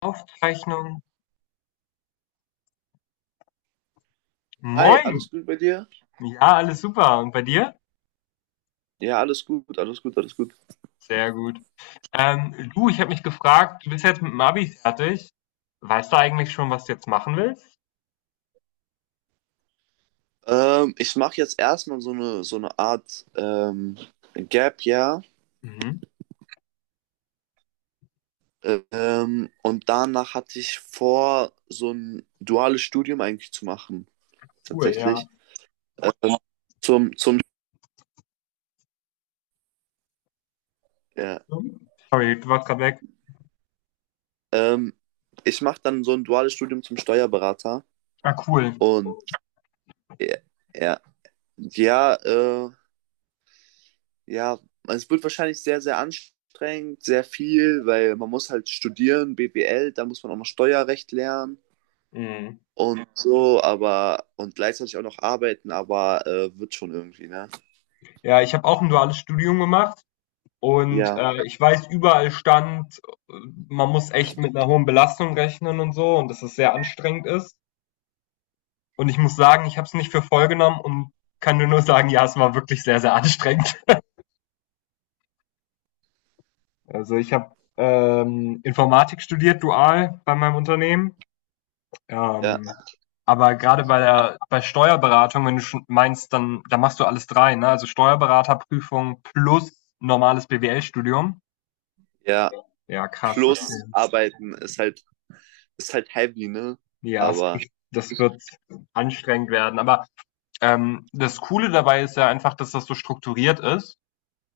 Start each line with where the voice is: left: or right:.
left: Aufzeichnung.
right: Hi,
left: Moin.
right: alles gut bei dir?
left: Ja, alles super. Und bei dir?
right: Ja, alles gut, alles gut, alles gut.
left: Sehr gut. Du, ich habe mich gefragt, du bist jetzt mit dem Abi fertig. Weißt du eigentlich schon, was du jetzt machen willst?
right: Ich mache jetzt erstmal so eine Art Gap ja.
left: Mhm.
right: Und danach hatte ich vor, so ein duales Studium eigentlich zu machen,
left: Cool, ja.
right: tatsächlich. Ähm, zum, zum, ja,
left: Sorry, du warst gerade weg.
right: ähm, Ich mache dann so ein duales Studium zum Steuerberater.
left: Ah, cool.
right: Und ja, ja, ja, äh, Ja, also es wird wahrscheinlich sehr, sehr anstrengend, sehr viel, weil man muss halt studieren, BWL, da muss man auch noch Steuerrecht lernen
left: Mhm.
right: und so, aber und gleichzeitig auch noch arbeiten, aber wird schon irgendwie, ne?
left: Ja, ich habe auch ein duales Studium gemacht und
right: Ja,
left: ich weiß, überall stand, äh, man muss echt mit einer hohen Belastung rechnen und so und dass es sehr anstrengend ist. Und ich muss sagen, ich habe es nicht für voll genommen und kann dir nur sagen, ja, es war wirklich sehr, sehr anstrengend. Also ich habe Informatik studiert, dual bei meinem Unternehmen.
right: ja,
left: Ähm, aber gerade bei Steuerberatung, wenn du schon meinst, dann machst du alles drei, ne? Also Steuerberaterprüfung plus normales BWL-Studium.
right: ja.
left: Ja, krass.
right: Plus arbeiten ist halt heavy, ne?
left: Ja,
right: Aber
left: das wird anstrengend werden. Aber das Coole dabei ist ja einfach, dass das so strukturiert ist.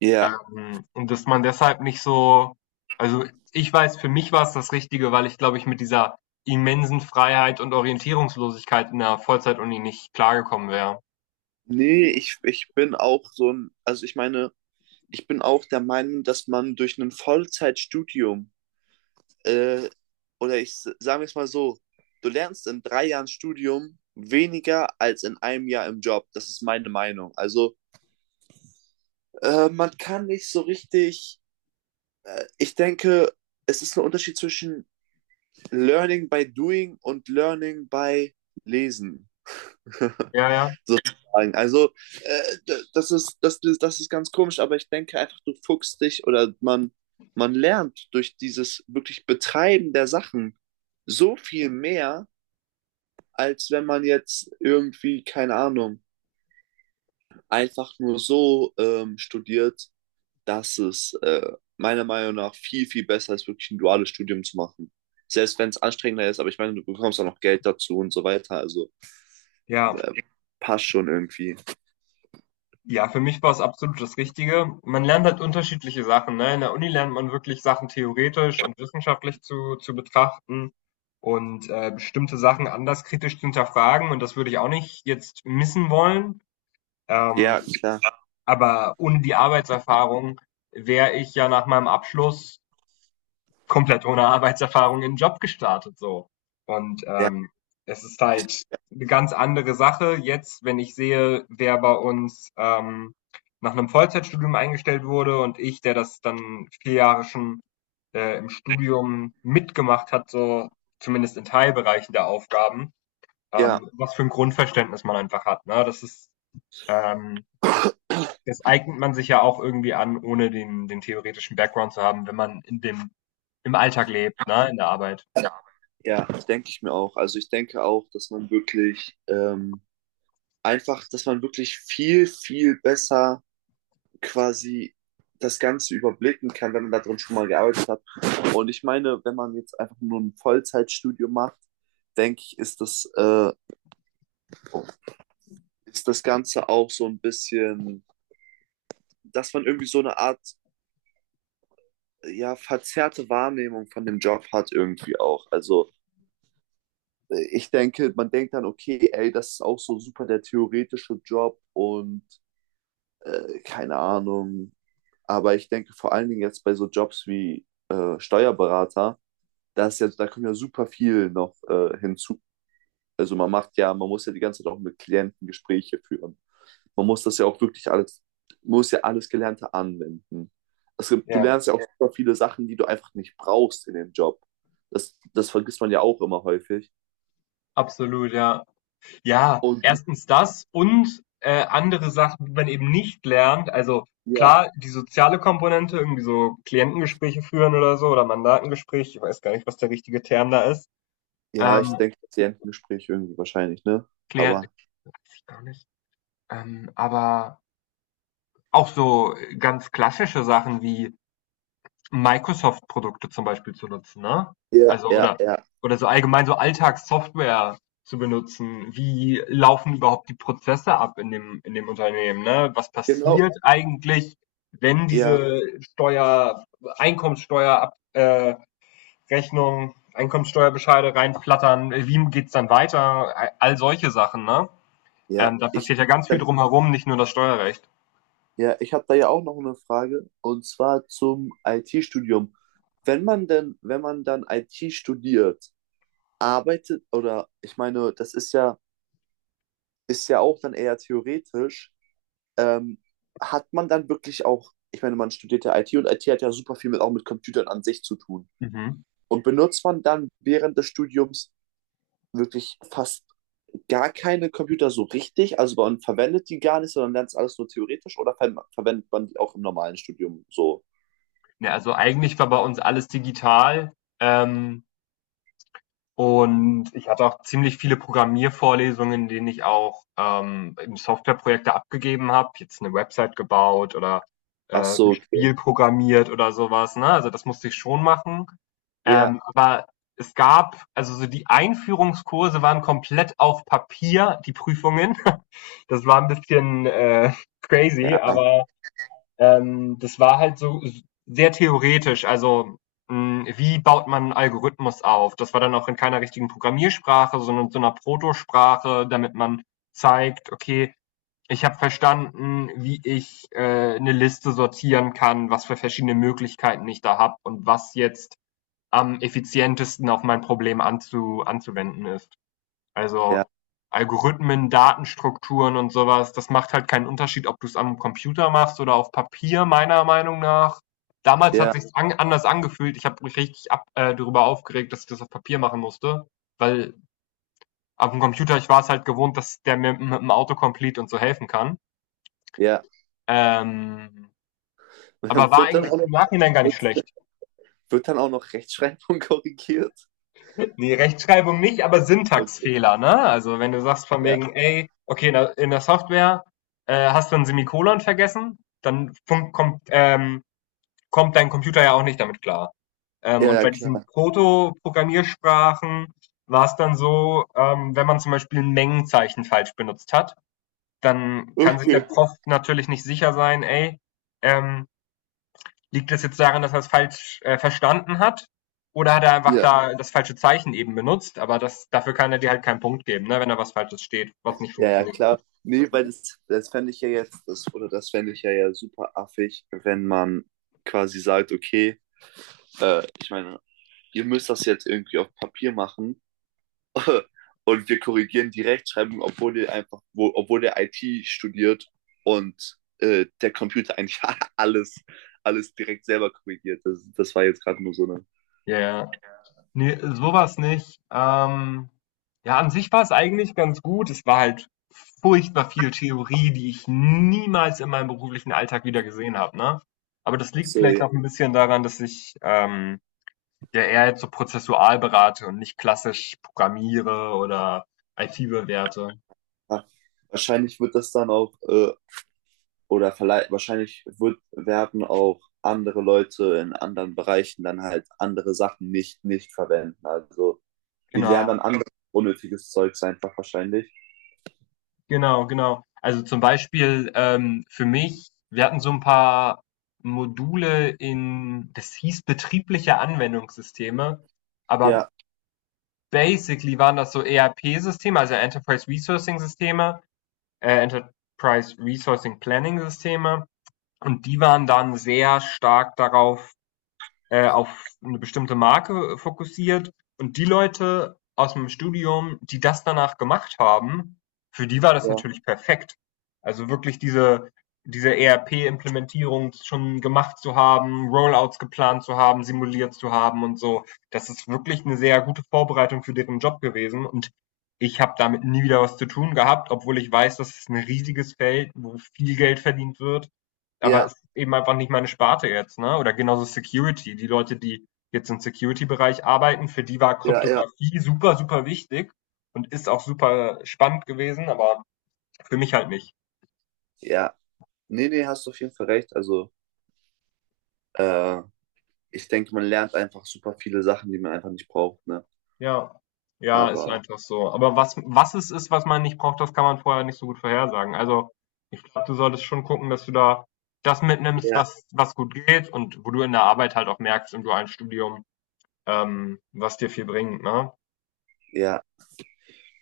right: ja,
left: Und dass man deshalb nicht so, also ich weiß, für mich war es das Richtige, weil ich glaube, ich mit dieser immensen Freiheit und Orientierungslosigkeit in der Vollzeituni nicht klargekommen wäre.
right: nee, ich bin auch so ein, also ich meine, ich bin auch der Meinung, dass man durch ein Vollzeitstudium äh, oder ich sage es mal so, du lernst in drei Jahren Studium weniger als in einem Jahr im Job. Das ist meine Meinung. Also man kann nicht so richtig, ich denke, es ist ein Unterschied zwischen Learning by Doing und Learning by Lesen.
left: Ja, ja.
right: Sozusagen. Also äh, das ist ganz komisch, aber ich denke einfach, du fuchst dich man lernt durch dieses wirklich Betreiben der Sachen so viel mehr, als wenn man jetzt irgendwie, keine Ahnung, einfach nur so studiert, dass es meiner Meinung nach viel, viel besser ist, wirklich ein duales Studium zu machen. Selbst wenn es anstrengender ist, aber ich meine, du bekommst auch noch Geld dazu und so weiter. Also
left: Ja,
right: äh, passt schon irgendwie.
left: ja, für mich war es absolut das Richtige. Man lernt halt unterschiedliche Sachen. Ne? In der Uni lernt man wirklich Sachen theoretisch und wissenschaftlich zu betrachten und bestimmte Sachen anders kritisch zu hinterfragen. Und das würde ich auch nicht jetzt missen wollen.
right: Ja,
left: Ähm,
right: klar.
left: Aber ohne die Arbeitserfahrung wäre ich ja nach meinem Abschluss komplett ohne Arbeitserfahrung in den Job gestartet so. Und
right: Ja,
left: es ist
right: ich,
left: halt eine ganz andere Sache. Jetzt, wenn ich sehe, wer bei uns nach einem Vollzeitstudium eingestellt wurde, und ich, der das dann vier Jahre schon im Studium mitgemacht hat, so zumindest in Teilbereichen der Aufgaben,
right: ja,
left: was für ein Grundverständnis man einfach hat. Ne? Das ist ähm, das eignet man sich ja auch irgendwie an, ohne den theoretischen Background zu haben, wenn man im Alltag lebt, ne, in der Arbeit.
right: ja, das denke ich mir auch. Also ich denke auch, dass man wirklich dass man wirklich viel, viel besser quasi das Ganze überblicken kann, wenn man da drin schon mal gearbeitet hat. Und ich meine, wenn man jetzt einfach nur ein Vollzeitstudium macht, denke ich, ist ist das Ganze auch so ein bisschen, dass man irgendwie so eine Art, ja, verzerrte Wahrnehmung von dem Job hat irgendwie auch. Also ich denke, man denkt dann, okay, ey, das ist auch so super der theoretische Job und keine Ahnung. Aber ich denke vor allen Dingen jetzt bei so Jobs wie Steuerberater, das ist ja, da kommt ja super viel noch hinzu. Also man muss ja die ganze Zeit auch mit Klienten Gespräche führen. Man muss das ja auch wirklich muss ja alles Gelernte anwenden. Du
left: Ja,
right: lernst ja auch super viele Sachen, die du einfach nicht brauchst in dem Job. Das vergisst man ja auch immer häufig.
left: absolut, ja. Ja,
right: Und du,
left: erstens das und andere Sachen, die man eben nicht lernt. Also
right: ja,
left: klar, die soziale Komponente, irgendwie so Klientengespräche führen oder so oder Mandatengespräch, ich weiß gar nicht, was der richtige Term da ist.
right: ja, ich
left: Ähm,
right: denke, Klientengespräch irgendwie wahrscheinlich, ne?
left: Klient,
right: Aber
left: weiß ich gar nicht. Aber auch so ganz klassische Sachen wie Microsoft-Produkte zum Beispiel zu nutzen, ne?
right: ja,
left: Also
right: ja,
left: oder
right: ja,
left: oder so allgemein so Alltagssoftware zu benutzen. Wie laufen überhaupt die Prozesse ab in dem Unternehmen, ne? Was
right: genau,
left: passiert eigentlich, wenn
right: ja,
left: diese Steuer Einkommenssteuer ab Rechnung, Einkommenssteuerbescheide reinflattern? Wie geht's dann weiter? All solche Sachen, ne?
right: ja.
left: Da passiert ja ganz viel drumherum, nicht nur das Steuerrecht.
right: Ja, ich habe da ja auch noch eine Frage und zwar zum IT-Studium. Wenn man dann IT studiert, arbeitet oder ich meine, das ist ja auch dann eher theoretisch, ähm, hat man dann wirklich auch, ich meine, man studiert ja IT und IT hat ja super viel mit, auch mit Computern an sich zu tun.
left: Mhm.
right: Und benutzt man dann während des Studiums wirklich fast gar keine Computer so richtig? Also man verwendet die gar nicht, sondern lernt es alles nur theoretisch oder verwendet man die auch im normalen Studium so?
left: Ja, also eigentlich war bei uns alles digital. Ähm, Und ich hatte auch ziemlich viele Programmiervorlesungen, in denen ich auch Softwareprojekte abgegeben habe, jetzt eine Website gebaut oder
right: Ach
left: ein
right: so, okay.
left: Spiel programmiert oder sowas. Ne? Also das musste ich schon machen.
right: Ja,
left: Aber es gab, also so die Einführungskurse waren komplett auf Papier, die Prüfungen. Das war ein bisschen crazy,
right: ja,
left: aber das war halt so sehr theoretisch. Also, wie baut man einen Algorithmus auf? Das war dann auch in keiner richtigen Programmiersprache, sondern in so 'ner Protosprache, damit man zeigt: „Okay, ich habe verstanden, wie ich 'ne Liste sortieren kann, was für verschiedene Möglichkeiten ich da habe und was jetzt am effizientesten auf mein Problem anzuwenden ist.“
right: ja,
left: Also Algorithmen, Datenstrukturen und sowas, das macht halt keinen Unterschied, ob du es am Computer machst oder auf Papier, meiner Meinung nach. Damals hat
right: ja,
left: sich's an anders angefühlt. Ich habe mich richtig ab darüber aufgeregt, dass ich das auf Papier machen musste, weil auf dem Computer ich war es halt gewohnt, dass der mir mit'm Autocomplete und so helfen kann.
right: ja.
left: Ähm, aber war
right: Wird dann
left: eigentlich
right: auch noch,
left: im Nachhinein gar nicht
right: wird,
left: schlecht.
right: wird dann auch noch Rechtschreibung korrigiert?
left: Nee, Rechtschreibung nicht, aber
right: Okay,
left: Syntaxfehler, ne? Also wenn du sagst von
right: ja,
left: wegen, ey, okay, in der Software hast du ein Semikolon vergessen, dann kommt dein Computer ja auch nicht damit klar.
right: ja,
left: Und
right: ja,
left: bei diesen
right: klar.
left: Proto-Programmiersprachen war es dann so, wenn man zum Beispiel ein Mengenzeichen falsch benutzt hat, dann kann sich der Prof natürlich nicht sicher sein, ey, ähm, liegt das jetzt daran, dass er es falsch verstanden hat? Oder hat er einfach
right: Ja,
left: da das falsche Zeichen eben benutzt? Aber dafür kann er dir halt keinen Punkt geben, ne? Wenn da was Falsches steht, was nicht
right: ja, ja,
left: funktioniert.
right: klar. Nee, weil das fände ich ja jetzt, oder das fände ich ja, ja super affig, wenn man quasi sagt, okay, ich meine, ihr müsst das jetzt irgendwie auf Papier machen. Und wir korrigieren die Rechtschreibung, obwohl der obwohl der IT studiert und der Computer eigentlich alles, alles direkt selber korrigiert. Das war jetzt gerade nur so eine.
left: Ja, ja. Nee, sowas nicht. Ja, an sich war es eigentlich ganz gut. Es war halt furchtbar viel Theorie, die ich niemals in meinem beruflichen Alltag wieder gesehen habe. Ne? Aber das
right: Ach
left: liegt
right: so,
left: vielleicht
right: ja.
left: auch ein bisschen daran, dass ich ja eher jetzt so prozessual berate und nicht klassisch programmiere oder IT bewerte.
right: Ah, wahrscheinlich wird das dann auch, wahrscheinlich werden auch andere Leute in anderen Bereichen dann halt andere Sachen nicht verwenden. Also die lernen
left: Genau,
right: dann anderes unnötiges Zeugs einfach wahrscheinlich.
left: genau, genau. Also zum Beispiel für mich, wir hatten so ein paar Module das hieß betriebliche Anwendungssysteme, aber
right: Ja,
left: basically waren das so ERP-Systeme, also Enterprise Resourcing Systeme, Enterprise Resourcing Planning Systeme, und die waren dann sehr stark darauf auf eine bestimmte Marke fokussiert. Und die Leute aus dem Studium, die das danach gemacht haben, für die war das
right: ja,
left: natürlich perfekt. Also wirklich diese ERP-Implementierung schon gemacht zu haben, Rollouts geplant zu haben, simuliert zu haben und so. Das ist wirklich eine sehr gute Vorbereitung für deren Job gewesen. Und ich habe damit nie wieder was zu tun gehabt, obwohl ich weiß, dass es ein riesiges Feld, wo viel Geld verdient wird, aber
right: ja,
left: es ist eben einfach nicht meine Sparte jetzt, ne? Oder genauso Security. Die Leute, die jetzt im Security-Bereich arbeiten, für die war
right: ja, ja,
left: Kryptographie super, super wichtig und ist auch super spannend gewesen, aber für mich halt nicht.
right: ja. Nee, nee, hast du auf jeden Fall recht. Also, äh, ich denke, man lernt einfach super viele Sachen, die man einfach nicht braucht, ne?
left: Ja. Ja, ist
right: Aber
left: einfach so. Aber was es ist, was man nicht braucht, das kann man vorher nicht so gut vorhersagen. Also, ich glaube, du solltest schon gucken, dass du da das mitnimmst,
right: ja,
left: was gut geht und wo du in der Arbeit halt auch merkst im dualen Studium, was dir viel bringt, ne?
right: ja.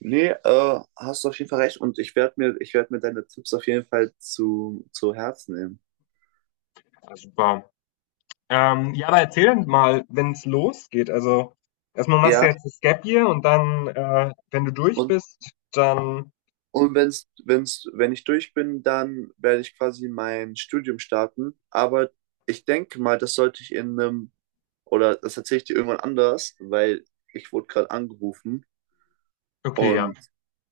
right: Nee, hast du auf jeden Fall recht. Und ich werde mir deine Tipps auf jeden Fall zu Herzen nehmen.
left: Also, super. Ja, aber erzähl dann mal, wenn's losgeht. Also erstmal machst du
right: Ja,
left: jetzt das Gap Year und dann, wenn du durch
right: und,
left: bist, dann
right: und wenn ich durch bin, dann werde ich quasi mein Studium starten. Aber ich denke mal, das sollte ich in einem, oder das erzähle ich dir irgendwann anders, weil ich wurde gerade angerufen.
left: okay, ja,
right: Und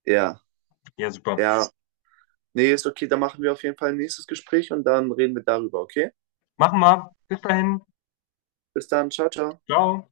right: ja,
left: ja super.
right: ja. Nee, ist okay, dann machen wir auf jeden Fall ein nächstes Gespräch und dann reden wir darüber, okay?
left: Machen wir. Bis dahin.
right: Bis dann, ciao, ciao.
left: Ciao.